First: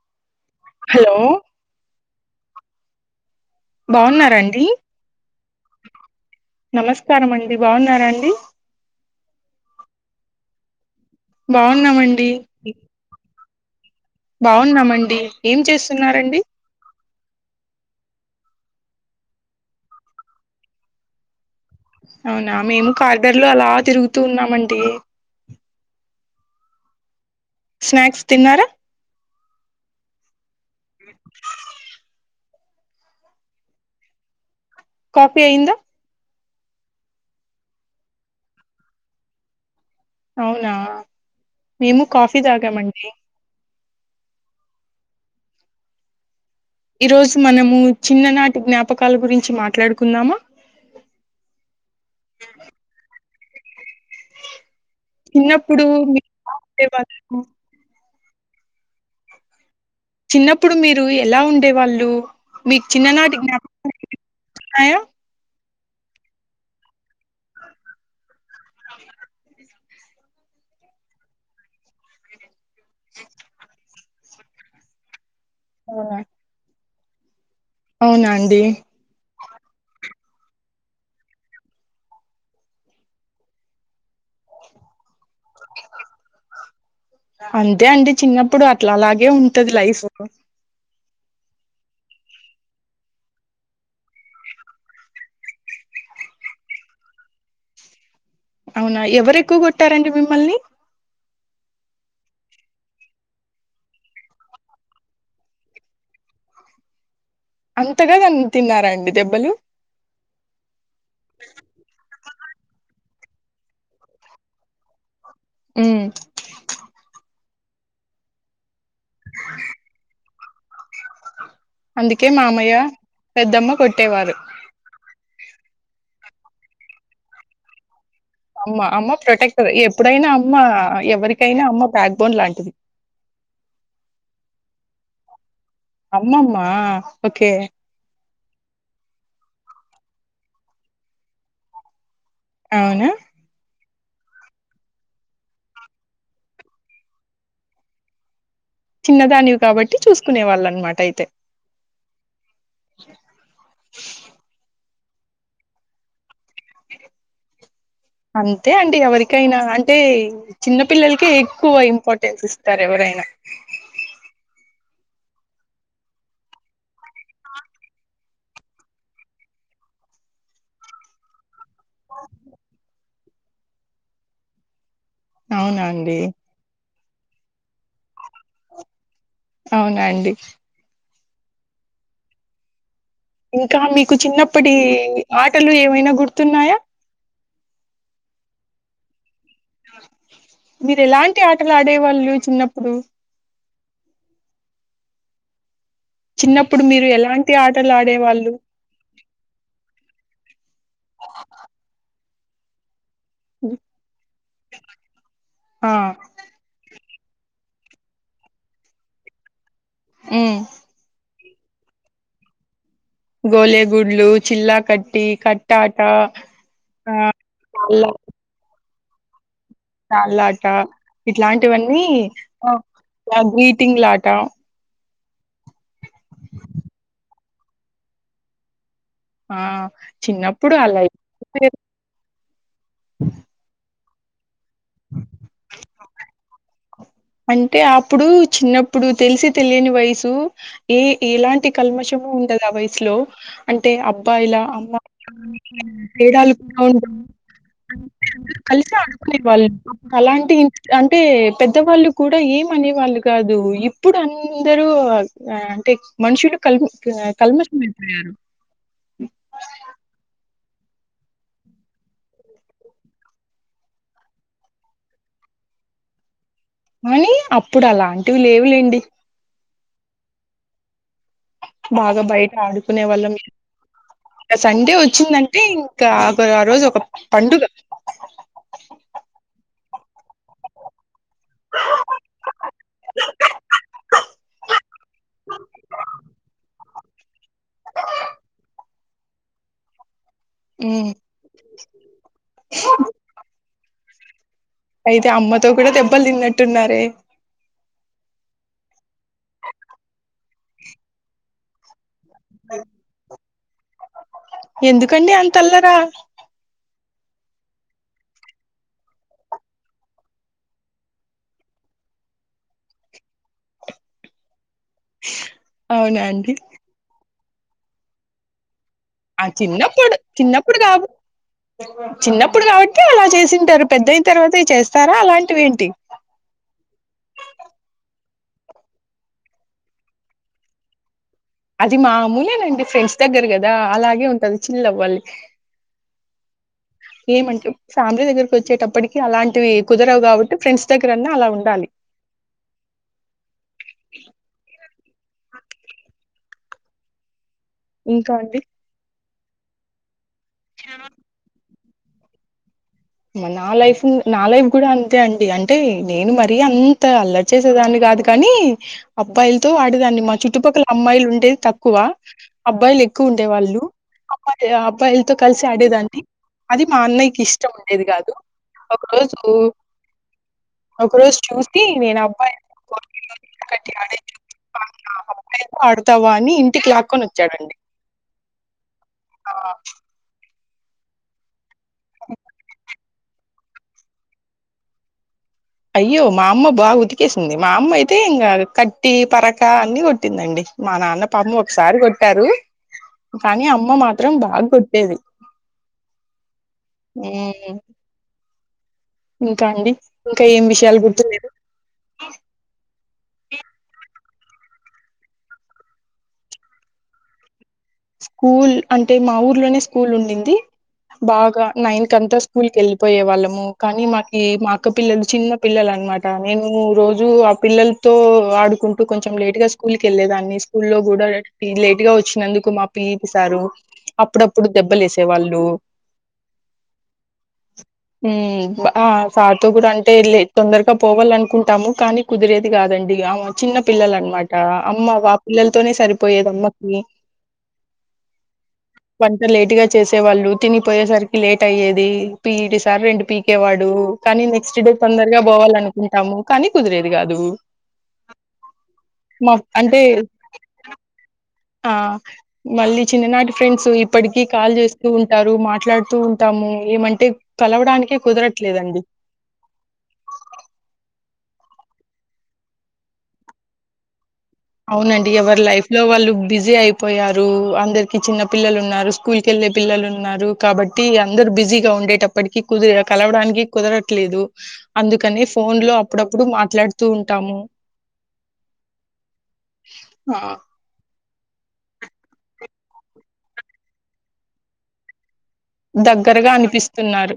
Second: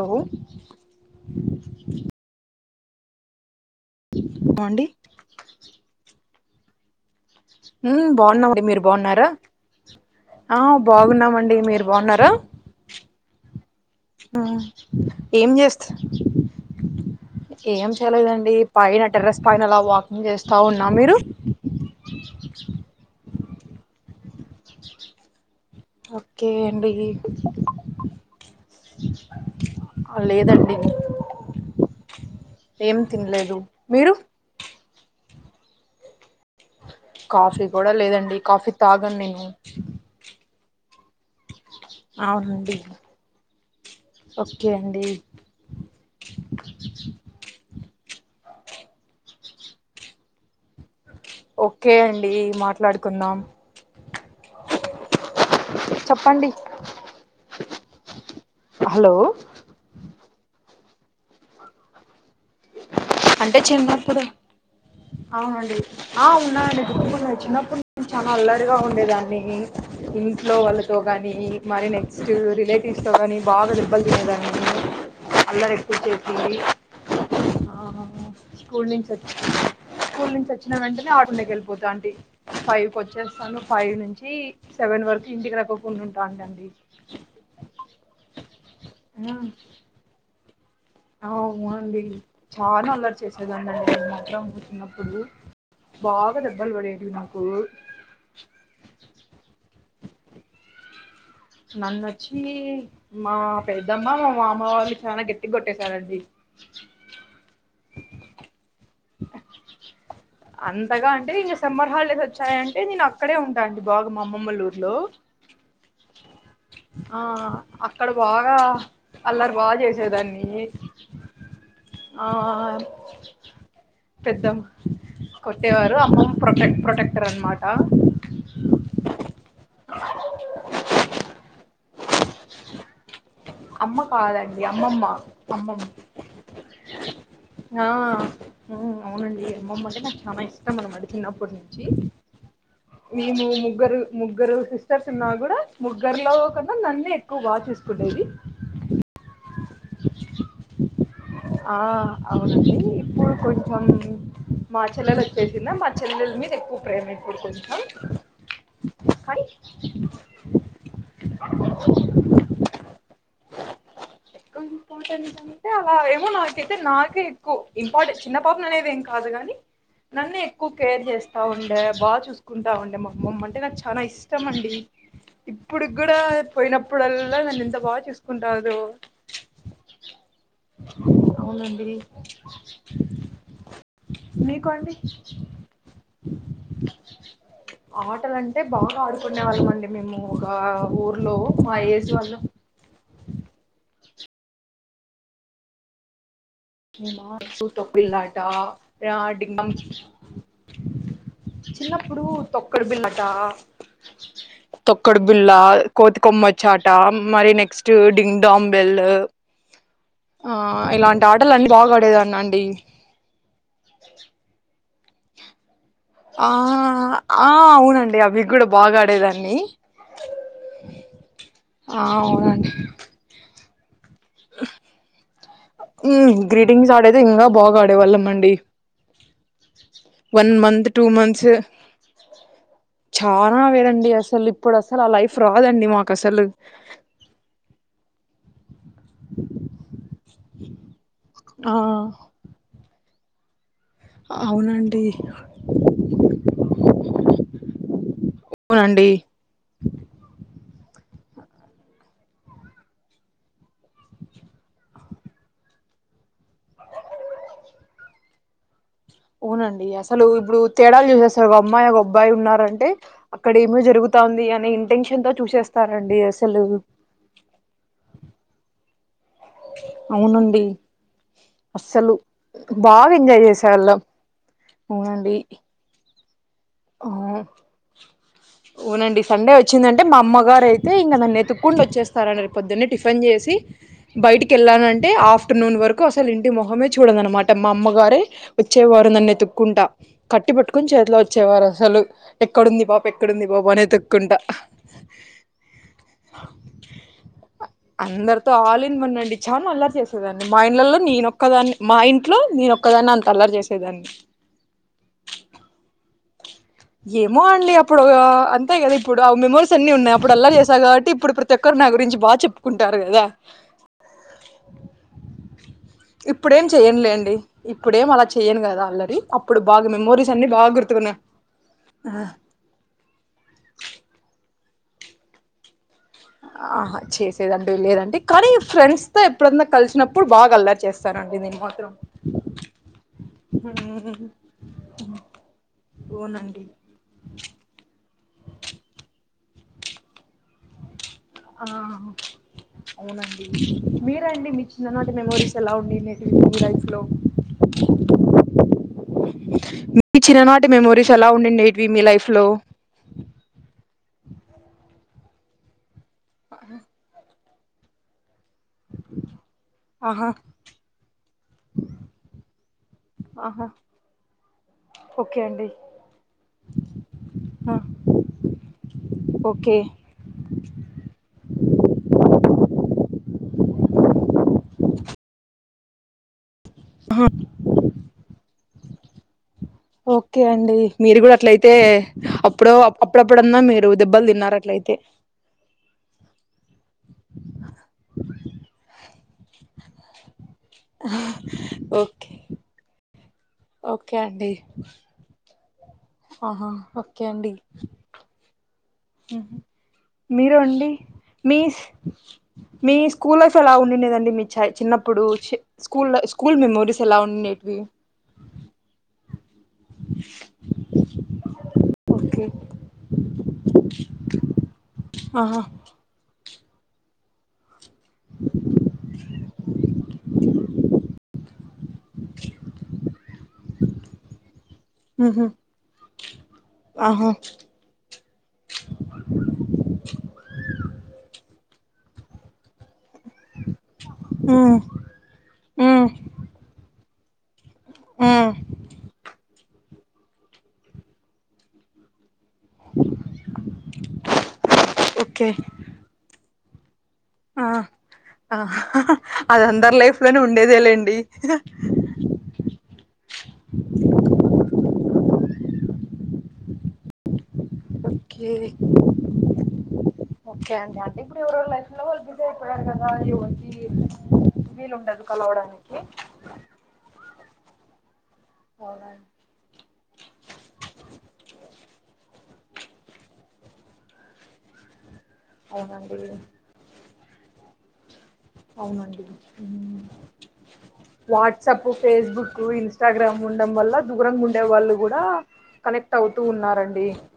Hello hello బాగున్నారండి అండి నమస్క ఉమ్ బాగునామండి మీరు బాగున్నారా ఆ బాగున్నామండి మీరు బాగున్నామండి బాగున్నారా ఉమ్ బాగున్నామండి ఏం చేస్తా చేస్తున్నారండి ఏం చేలేదండి పైన టెర్రస్ పైన అలా వాకింగ్ చేస్తా ఉన్నా మీరు అవునా మేము కార్డర్ లో అలా తిరుగుతూ ఉన్నామండి ఓకే అండి స్నాక్స్ తిన్నారా లేదండి ఏం తినలేదు మీరు కాఫీ అయింద కాఫీ కూడ లేదండి కాఫీ తాగను నేను అవునా మేము కాఫీ అవునండి తాగమండి ఓకే అండి ఈరోజు మనము చిన్ననాటి జ్ఞాపకాల గురించి మాట్లాడుకుందామ ఓకే అండి మాట్లాడుకుందాం చిన్నప్పుడు మీ చెప్పండి [unintelligible] హలో చిన్నప్పుడు మీరు ఎల ఉండే వాళ్ళు మీకు చిన్ననాటి అంటే జ్ఞాపన్నకలు చిన్నప్పుడు [unintelligible] అవునండి ఆ ఉన్నానండి [unintelligible] చిన్నప్పటి నుంచి చాలా అల్లరిగా ఉండేదాన్ని ఇంట్లో వాళ్ళతో కాని మరి నెక్స్ట్ రిలేటివ్స్ తో ని బాగ తె దెబ్బల్ తినేదన్ని అల్లరి ఎక్కువ అవునా చేసి ఆ అవునా అండి స్కూల్ నుంచి స్కూల్ నుంచి వచ్చిన వెంటనే [unintelligible] వెళ్ళిపోతా అంటీ ఫైవ్ వచ్చేస్తాను ఫైవ్ నుంచి సెవెన్ వరకు ఇంటికి రాకకుండ ఉంటాండి అంతే అండి చిన్నప్పుడు అట్లలాగే ఉంటది లైఫ్ అవునండి చాల అల్లరి చేసేదాన్ని అండి నేను మాత్రం చిన్నప్పుడు బగా దెబ్బల్ పడేవి నాకు అవునా ఎవరు ఎక్కువ కొట్టారండి మిమ్మల్ని నన్నోచ్చి మా పెద్దమ్మ మా మామ వాళ్ళ చాల గట్టిగ కొట్టేశారండి అంతగా తిన్నారా అండి దెబ్బలు అంతగా అంటే ఇంగ సమ్మర్ హాలిడేస్ వచ్చాయంటే నేను అక్కడే ఉంటాండి బాగ మా అమ్మమ్మ వాళ్ళ ఊరిలో హ్మ్. అక్కడ బాగ అల్లరు బాగా చేసేదాన్ని ఆ అందుకే మామయ్య పెద్దమ్మ కొట్టేవారు పెద్దమ్మ కొట్టేవారు అమ్మమ్మ ప్రొటెక్ట్ ప్రొటెక్టర్ అనమాట అమ్మ అమ్మ ప్రొటెక్టర్ ఎప్పుడైనా అమ్మ ఎవరికైనా అమ్మ బ్యాక్ బోన్ లాంటిది అమ్మ కాదండి అమ్మమ్మ అమ్మమ్మ అమ్మమ్మా ఓకే ఆ అవునండి అమ్మమ్మ అంటే నాకు చాలా ఇష్టం అనమాట చిన్నప్పటి నుంచి అవునా నేను ముగ్గురు ముగ్గురు సిస్టర్స్ ఉన్న కూడా ముగ్గురులోకుడ నన్నే ఎక్కువ బాగ చసుకుండేది చిన్నదానివి కాబట్టి చూసుకునే వాళ్ళ అన్నమాట అయితే ఆ అవునండి ఇప్పుడు కొంచెం మా చెల్లెలు వచ్చేసిన మా చెల్లల మీద ఎక్కువ ప్రేమ ఇప్పుడు కొంచెం అంతే అండి ఎవరికైనా అంటే చిన్న పిల్లలకే ఎక్కువ ఇంపార్టెన్స్ ఇస్తారు ఎవరై న [unintelligible] అలా నాకైతే నాకే ఎక్కువ ఇంపార్టెంట్ చిన్న పాపని అనేది ఏం కాదు గాని నన్నే ఎక్కువ కేర్ చేస్త ఉండే బాగా చూసుకుంటా ఉండే మా అమ్మమ్మ అంటే నాకు చాన ఇష్టం అండి అవునా ఇప్పుడు కూడ అండి పోయినప్పుడల్లా నన్ను ఇంత బాగ చూసుకుంటాదో అవునా అండి అవునండీ ఇంకా మీకు చిన్నప్పటి అండి ఆటలు ఏమైన గుర్తున్నాయ ఆటలంటే బాగా ఆడు కొనే వాళ్ళమండి మేము ఒక మీరు ఊర్లో ఎలాంటి ఆటలు మా ఏజ్ ఆడేవాళ్ళు వాళ్లు చిన్నప్పుడు చిన్నప్పుడు మీరు మేమా ఎలాంటి ఆటలు సూతోపిల్లాట ఆడేవాళ్ళు ఆడినం చిన్నప్పుడు తొక్కడు బిల్లట తొక్కడు బుల్ల ఆ కోతికొమ్మచాట మరి నెక్స్ట్ డింగ్డాంబెల్ ఆ ఇలాంటి ఆటలన్నీ బాగాడేదాన్నండి గోలే గుడ్లు చిల్లా కట్టి కట్ ఆ ఆ అవునండి అవిగూడ బా గాడేదాన్ని ల్లాట ఆ ఇట్లాంటివన్నీ అవునండి గ్రీటింగ్ లాట గ్రీటింగ్స్ ఆడైతే ఇంగా బాగాడేవాళ్ళ మండి ఆ వన్ చిన్నప్పుడు మంత్ అలా టూ మంత్స్ చాలా వేరండి అసలు ఇప్పుడసలు ఆ లైఫ్ రాదండి మాకసలు అంటే అప్పుడు చిన్నప్పుడు తెలిసి తెలియని వయసు ఏ ఎలాంటి ఆ కల్మషం ఉంటదా వైస్లో అంటే అబ్బాయిలా అమ్మా అవునండి తేడాలు కూడా అంటే అందరు కలిసి అవునండి ఆడుకునే వాళ్ళు అలాంటి అంటే పెద్దవాళ్ళు కూడా ఏమనేవాళ్ళు కాదు ఇప్పుడు అందరూ అంటే మనుషులు కల్ కల్మష్మంట యారు అవునండి అసలు ఇబుడు తేడాలు చూసే ఒకమ్మాయి ఒగబ్బాయి ఉన్నారంటే అక్కడ ఏమే జరుగుతా ఉంది అనే ఇంటెన్షన్ తో చూసే స్తనండి ఎస్ అప్పుడు అలాంటివి లేవులెండి అవునండి అస్సలు బాగా బయట ఆడుకునే వాళ్ళం. బాగెంజాయ్ చేసేవాళ్ళం సండే అవునండి వచ్చిందంటే ఇంకా ఆ రోజు ఒక ఆ పండుగ అవునండి సండే మా అమ్మగారైతే ఇంగ నన్నెతుక్కొంటూ వచ్చేస్తారనేద్ పొద్దున్నే టిఫన్ చేసి బైటికెళ్ల్ నంటే ఆఫ్టర్నూన్ వరకు అసలు ఇంటి మొహమే చూడననమాట మా అమ్మగారే వచ్చే వారు నన్నెతుక్కు ఉంట కట్టి పట్టుకోని హ్మ్. చేతిలో వచ్చేవారసలు ఎక్కడుంది ఈ పాప ఎక్కడుంది ఈ బాప అనెతుక్కుంటా అయితే అమ్మతో కూడా దెబ్బలు తిన్నట్టున్నారే అందరితో ఆల్ చాలా అల్లరి చేసేదాన్ని మా ఇంలలో నేనొక్కదాన్ని మా ఇంట్లో నేనొక్కదాన్ని అంత అల్లరు చేసే దన్ ఎందుకండి అంతల్లరా ఏమో అండి అప్పుడు అంతే గదా ఇప్పుడు ఆ మెమోరీస్ అన్ని ఉన్నాయి అప్పుడు అల్లా చేసా కాబట్టి ఇప్పుడు ప్రతి ఒక్కరు నా గురించి బా చెప్పుకుంటారు గదా అవునా అండి. ఇప్పుడేం చెయనులేండి ఇప్పుడేం అలా చెయను గదా అళ్ల ఆ! అప్పుడు బాగా చిన్నప్పుడు మెమోరీస్ అన్ని బాగు చిన్నప్పుడు చిన్నప్పుడు కాబట్టి అలా చేసింటారు పెద్దయిన తర్వాత స్తారా అలాంటి వేంటి ఆహా చేసేదండి లేదండి కానీ ఫ్రెండ్స్ తో ఎప్పుడన్న కలిసినప్పుడు బా గల్లరి చేస్తా అది మామూలేనండి ఫ్రెండ్స్ దగ్గర కదా అలాగే ఉంటది చిల్ అవ్వాలి పోనండి ఏమంటే ఫ్యామిలీ దగ్గరకి వచ్చేటప్పటికి అలాంటివి కుదరవు కాబట్టి ఫ్రెండ్స్ దగ్గరన్నా అలా ఆ ఉండాలి అవునండి మీరండి మీ చిన్న నాటి మెమోరీస్ ఎలా ఉండిటేటీవీ మీలైఫ్ లో ఇంకా అండి మీ చిన్ననాటి మెమోరీస్ ఎలా ఉండిటేటీవీ మీ లైఫ్ లో నా లైఫ్ నా లైఫ్ కూడా అంతే అండి అంటే నేను మరీ అంత అల్లరి చేసేదాని కాదు కానీ అబ్బాయిలతో ఆడేదాన్ని ఆహా మా చుట్టుపక్కల అమ్మాయిలు ఉంటే తక్కువ అబ్బాయిలు ఎక్కువ ఉండే ఆహా వాళ్ళు అబ్ అబ్బాయిలతో ఓకే కలిసి అండి ఆడేదాన్ని అది మా అన్నయ్యకి ఇష్టం ఉ డేది కాదు ఒక రోజు ఓకే ఒక రోజు చూసి నేను అబ్బాయి ఆడతావా అని ఇంటికి లాక్కొని ఆ వచ్చాడండి ఓకే అండి మీరు కూడా అట్లయితే అప్పుడు అప్పుడప్పుడన్నా మీరు దెబ్బలు తిన్నారు అట్లయితే అయ్యో మా అమ్మ బాగా ఉతికేసింది మా అమ్మ అయితే ఇంకా కట్టి పరక అన్ని కొట్టిందండి మా నాన్న పాపం ఒకసారి ఓకే కొట్టారు కానీ అమ్మ ఓకే మాత్రం అండి బాగ కొట్టేది ఆహా ఓకే అండి హ్మ్. ఇంకా అండి ఇంకా మీరు ఏం అండి విషయాలు గుర్తులేవు? మీ మీ స్కూల్స్ ఎలా ఉండేదండి మీ చ చిన్నప్పుడు స్కూల్ స్కూల్ మెమోరీస్ ఎలా ఉండేటివి స్కూల్ అంటే మా ఊర్లోనే స్కూల్ ఉండింది బాగా నైన్ కంతా ఓకే స్కూల్ కి వెళ్ళిపోయే వాళ్ళము కానీ మాకి మా అక్కపిల్లలు చిన్న ఆహా పిల్లలు అనమాట నేను రోజు ఆ పిల్లలు తో ఆడుకుంటూ కొంచెం లేట్ గా స్కూల్ కి వెళ్ళలేదాన్ని స్కూల్ లో కూడా లేట్ గా వచ్చినందుకు మా పీటి సారు అప్పుడప్పుడు దెబ్బలు ఉహు వేసేవాళ్ళు ఆహా ఆ సార్తో గుడా అంటే వెళ్ళి తొందరగా పోవాల అనుకుంటాము కానీ కుదిరేది కాదండి చిన్న పిల్లల అనమాట ఉ అమ్మ వా ఉ పిల్లలతోనే సరిపోయేది అమ్మకి ఉ వంట లేటుగా చేసేవాళ్ళు తినిపోయేసరికి లేట్ అయ్యేది పీఈటి సార్ రెండు పీకేవాడు కానీ నెక్స్ట్ డే తొందరగా ఓకే పోవాలనుకుంటాము కానీ కుదిరేది నువ్వు ఆ ఆ హహ అది అందరి లైఫ్ లోనే ఉండేదే లేండి ఆ మళ్ళీ చిన్ననాటి ఫ్రెండ్సు ఇప్పడికి కాల్ చేస్తూ ఉంట రు మాట్లాడుతూ ఉంటాము ఏమంటె కలవడానికి ఒకే ఒకే అండి ఇప్పుడు ఎవరెవరి లైఫ్లో వాళ్ళు బిజి అయిపోయారు కదా వీలు ఉండదు అవునండి ఎవరు లైఫ్ కలవడానికి లో వాళ్ళు బిజీ అయిపోయారు అందరికి చిన్న పిల్లలు ఉన్నారు అవునండి స్కూల్కెళ్లే పిల్లలు ఉన్నారు కాబట్టి అందరు బిజీగా ఉండేటప్పటికి కుదిరే కలవడానికి కుదరట్లేదు అందుక్ కని ఫోన్లో అవునండి అప్పుడప్పుడు మాట్లాడుతూ ఉంటాము అవునండి ఉమ్. ఆ వాట్సాప్ ఫేస్బుక్ ఇన్స్టాగ్రామ్ ఉండం వల్ల దూరంగ్ ఉండే వాళ్ళు కూడా కనెక్ట్ అవుతూ దగ్గరగా ఉన్నారండి అనిపిస్తున్నారు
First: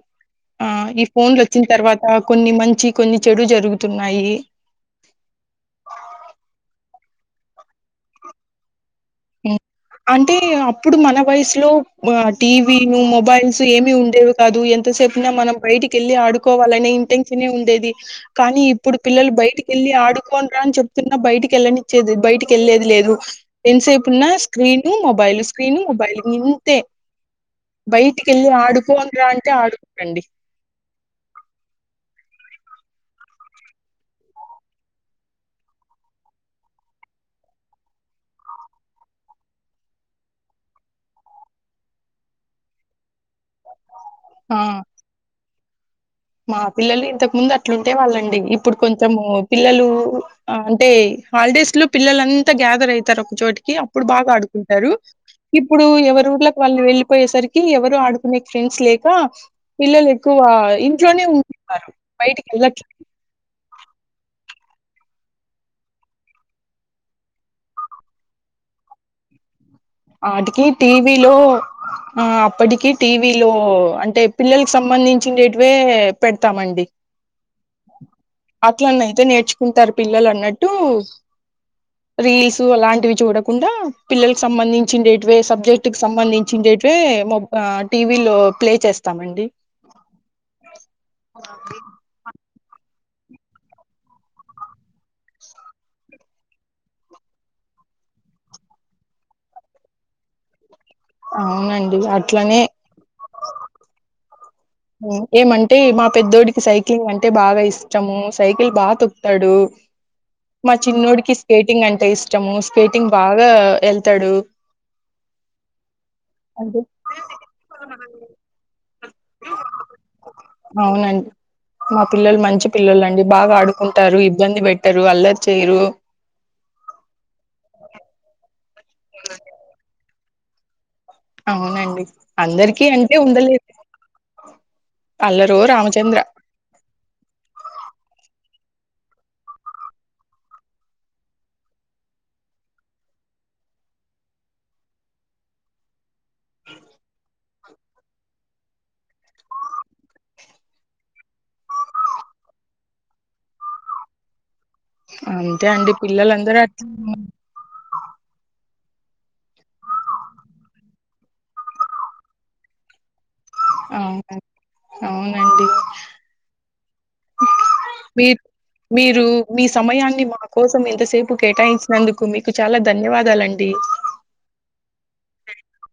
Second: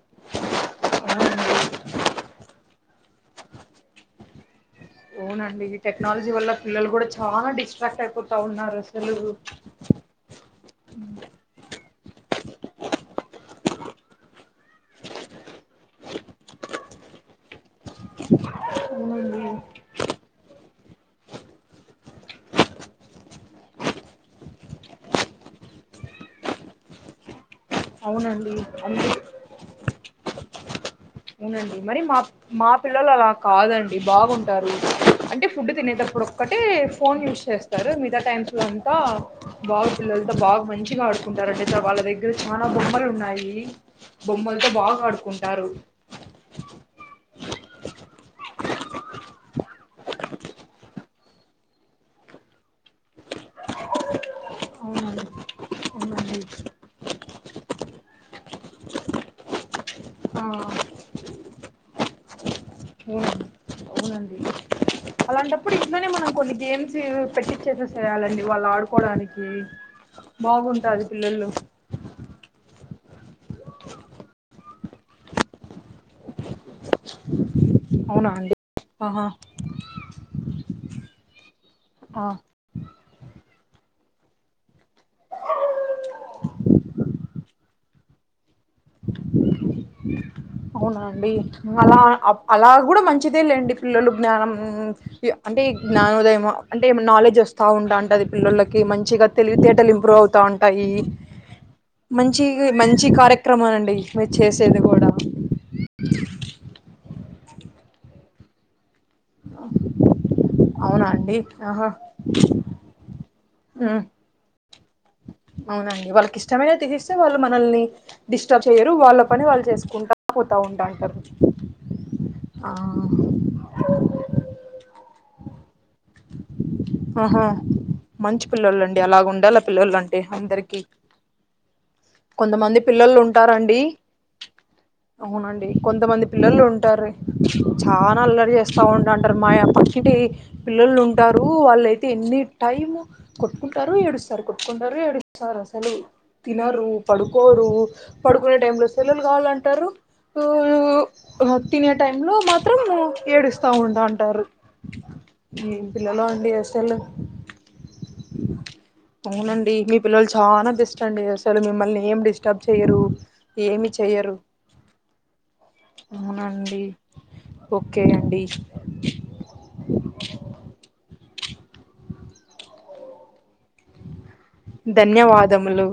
ఆ ఈ ఫోన్లు అవునండి వచ్చిన తర్వాత కొన్ని మంచి కొన్ని చెడు జరుగుతున్నాయి అవునండి ఈ టెక్నాలజీ వల్ల పిల్లలు కూడ చాలా డిస్ట్రాక్ట్ అయిపోతు ఉన్నారు అసలు అంటే అప్పుడు మన వయసులో బా టీవీను మొబైల్స్ ఏమి ఉండేవి కాదు ఎంతసేపున మనం బయటికెళ్ళి ఆడుకోవాలనే ఇంటెన్షన్ ఉండేది కానీ ఇప్పుడు పిల్లలు అవునండి బయటికెళ్ళి ఆడుకొండ్ర అని చెప్ప చెప్పిన బయటికెళ్లనిచేది బయటికెళ్లేది లేదు ఎంసేపు ఉన్న స్క్రీను మొబైల్ స్క్రీను మొబైల్ ఇంతే బయటికెళ్ళి అవునండి ఆడుకోం అందుకే రా అంటే ఆడుకోరండి అవునండి మరీ మా మా పిల్లలు అలా కాదండి బాగుంటారు అంటే ఫుడ్ తినేటప్పుడు ఇప్పుడొక్కటే ఫోన్ యూస్ చేస్తారు మిగతా టైమ్స్ లో అంతా బాగు పిల్లలతో బాగా మంచిగ ఆడుకుంటారండి వాళ్ళ దగ్గర చాలా బొమ్మలు ఉన్నాయి ఆ బొమ్మలతో బాగా ఆడుకుంటారు మా పిల్లలు ఇంతకు ముందు అట్లుంటే వాళ్ళండి ఇప్పుడు కొంచెము పిల్లలు అంటే హాలిడేస్ లో పిల్లలు అంతా గ్యాదర్ అయితారు ఒకచోటికి కి అప్పుడు బాగా ఆడుకుంటరు అవునండి ఇప్పుడూ ఎవరు అవునండి ఊళ్ళకి వాళ్ళు వెళ్ళిపోయేసరికి ఎవరు ఆడుకునే ఫ్రెండ్స్ లేక పిల్లలు ఎక్కువ ఆ క్వా ఇంట్లోనే ఉంటున్నారు బయటికి వెళ్ళట్లే అవునండి అవునండి అలాంటప్పుడు ఇంట్లోనే మనం కొన్ని గేమ్స్ పెట్టించేసి చేయాలండి వాళ్ళు ఆడుకోవడానికి ఆటికి బాగుంటాది టీవీలో పిల్లలు ఆ అప్పటికి టీవీలో అంటే పిల్లలకి సంబంధించేవ్తే పెడతామండి అవునా అండి అట్లన్నాయితే ఆహా నేర్చుకుంటరు పిల్లలు అన్నట్టు ఆ రీల్సు అలాంటివి చూడకుండా పిల్లలకు సంబంధిం చిన్డేట్వి సబ్జెక్ట్ సంబంధించిండేటివే మొ ఆ టీవీ లో ప్లే చేస్తామండి అవున అండి అలా అప్ అలా కూడ మంచిదే లేండి పిల్లలు జ్ఞానం అంటే జ్ఞానోదయం అంటే నాలెడ్జ్ వస్తుంది స్థవుండడది పిల్లోళ్లకి మంచిగా తెలివి తేటల్ ఇంప్రూవ్ అవుతా ఉంట టాయి అవునండి మంచి అట్లనే మంచి కార్యక్రమాలండి మీరు చేసే ఏమంటే మా పెద్దోడికి సైకిలింగ్ అంటే బాగా ఇష్టమూ సైకిల్ బాగా తొప్పు తడు మా అవునా చిన్నడికి అండి స్కేటింగ్ ఆహా అంటే ఇష్టము స్కేటింగ్ బాగా ఆ ఉమ్, ఎళ్తాడు అవునండి వాళ్ళకి ఇష్టమైన తీసిస్తే వాళ్ళు మనల్ని డిస్టర్బ్ చేయరు రు వాళ్ళ పని వాళ్ళు చేసుకుంటా పోతా ఉంటాంటారు అవునండి మా పిల్లలు మంచి పిల్లలు అండి బాగా ఆడుకుంటారు ఇబ్బంది పెట్టరు అల్లరి చేయరు ఆహా మంచి పిల్లలండి అలా ఉండాల పిల్లలు అంటే అందరికి అవునండి కొంతమంది అందరికీ పిల్లలు అంటే ఉండలేదు ఉంటారండి అల్లరో అవునండి రామచంద్ర కొంతమంది పిల్లలు ఉంటారు చాన అల్లరి చేస్తారు సౌండ్ అంటారు మా పక్కింటి పిల్లోలు ఉంటారు కూ వాళ్ళయితే ఎన్ని టైమ్ కొట్టుకుంటారు ఏడుస్తారు కొట్టుకుంటారు ఏడుస్తారు అసలు తినరు పడుకోరు పడుకునే టై లో సెల్లులు కావాలంటారు తినే టైం లో మాత్రం ఏడుస్తా ఉంటంటారు అంతే అండి పిల్లలందరూ అట్లా వున్ అవునండి మీ పిల్లలు చాలా బిస్ట్ అండి అసలు మిమ్మల్ని ఏం డిస్టర్బ్ చేయ్యరు ఏమి చెయ్యరు అవును అవునండి అవునండి. ఓకే మీక్ అండి. మీరు మీ సమయాన్ని మా కోసం ఇంతసేపు కేటాయించినందుకు మీకు చాలా ధన్యవాదాలండి ధన్యవాదములు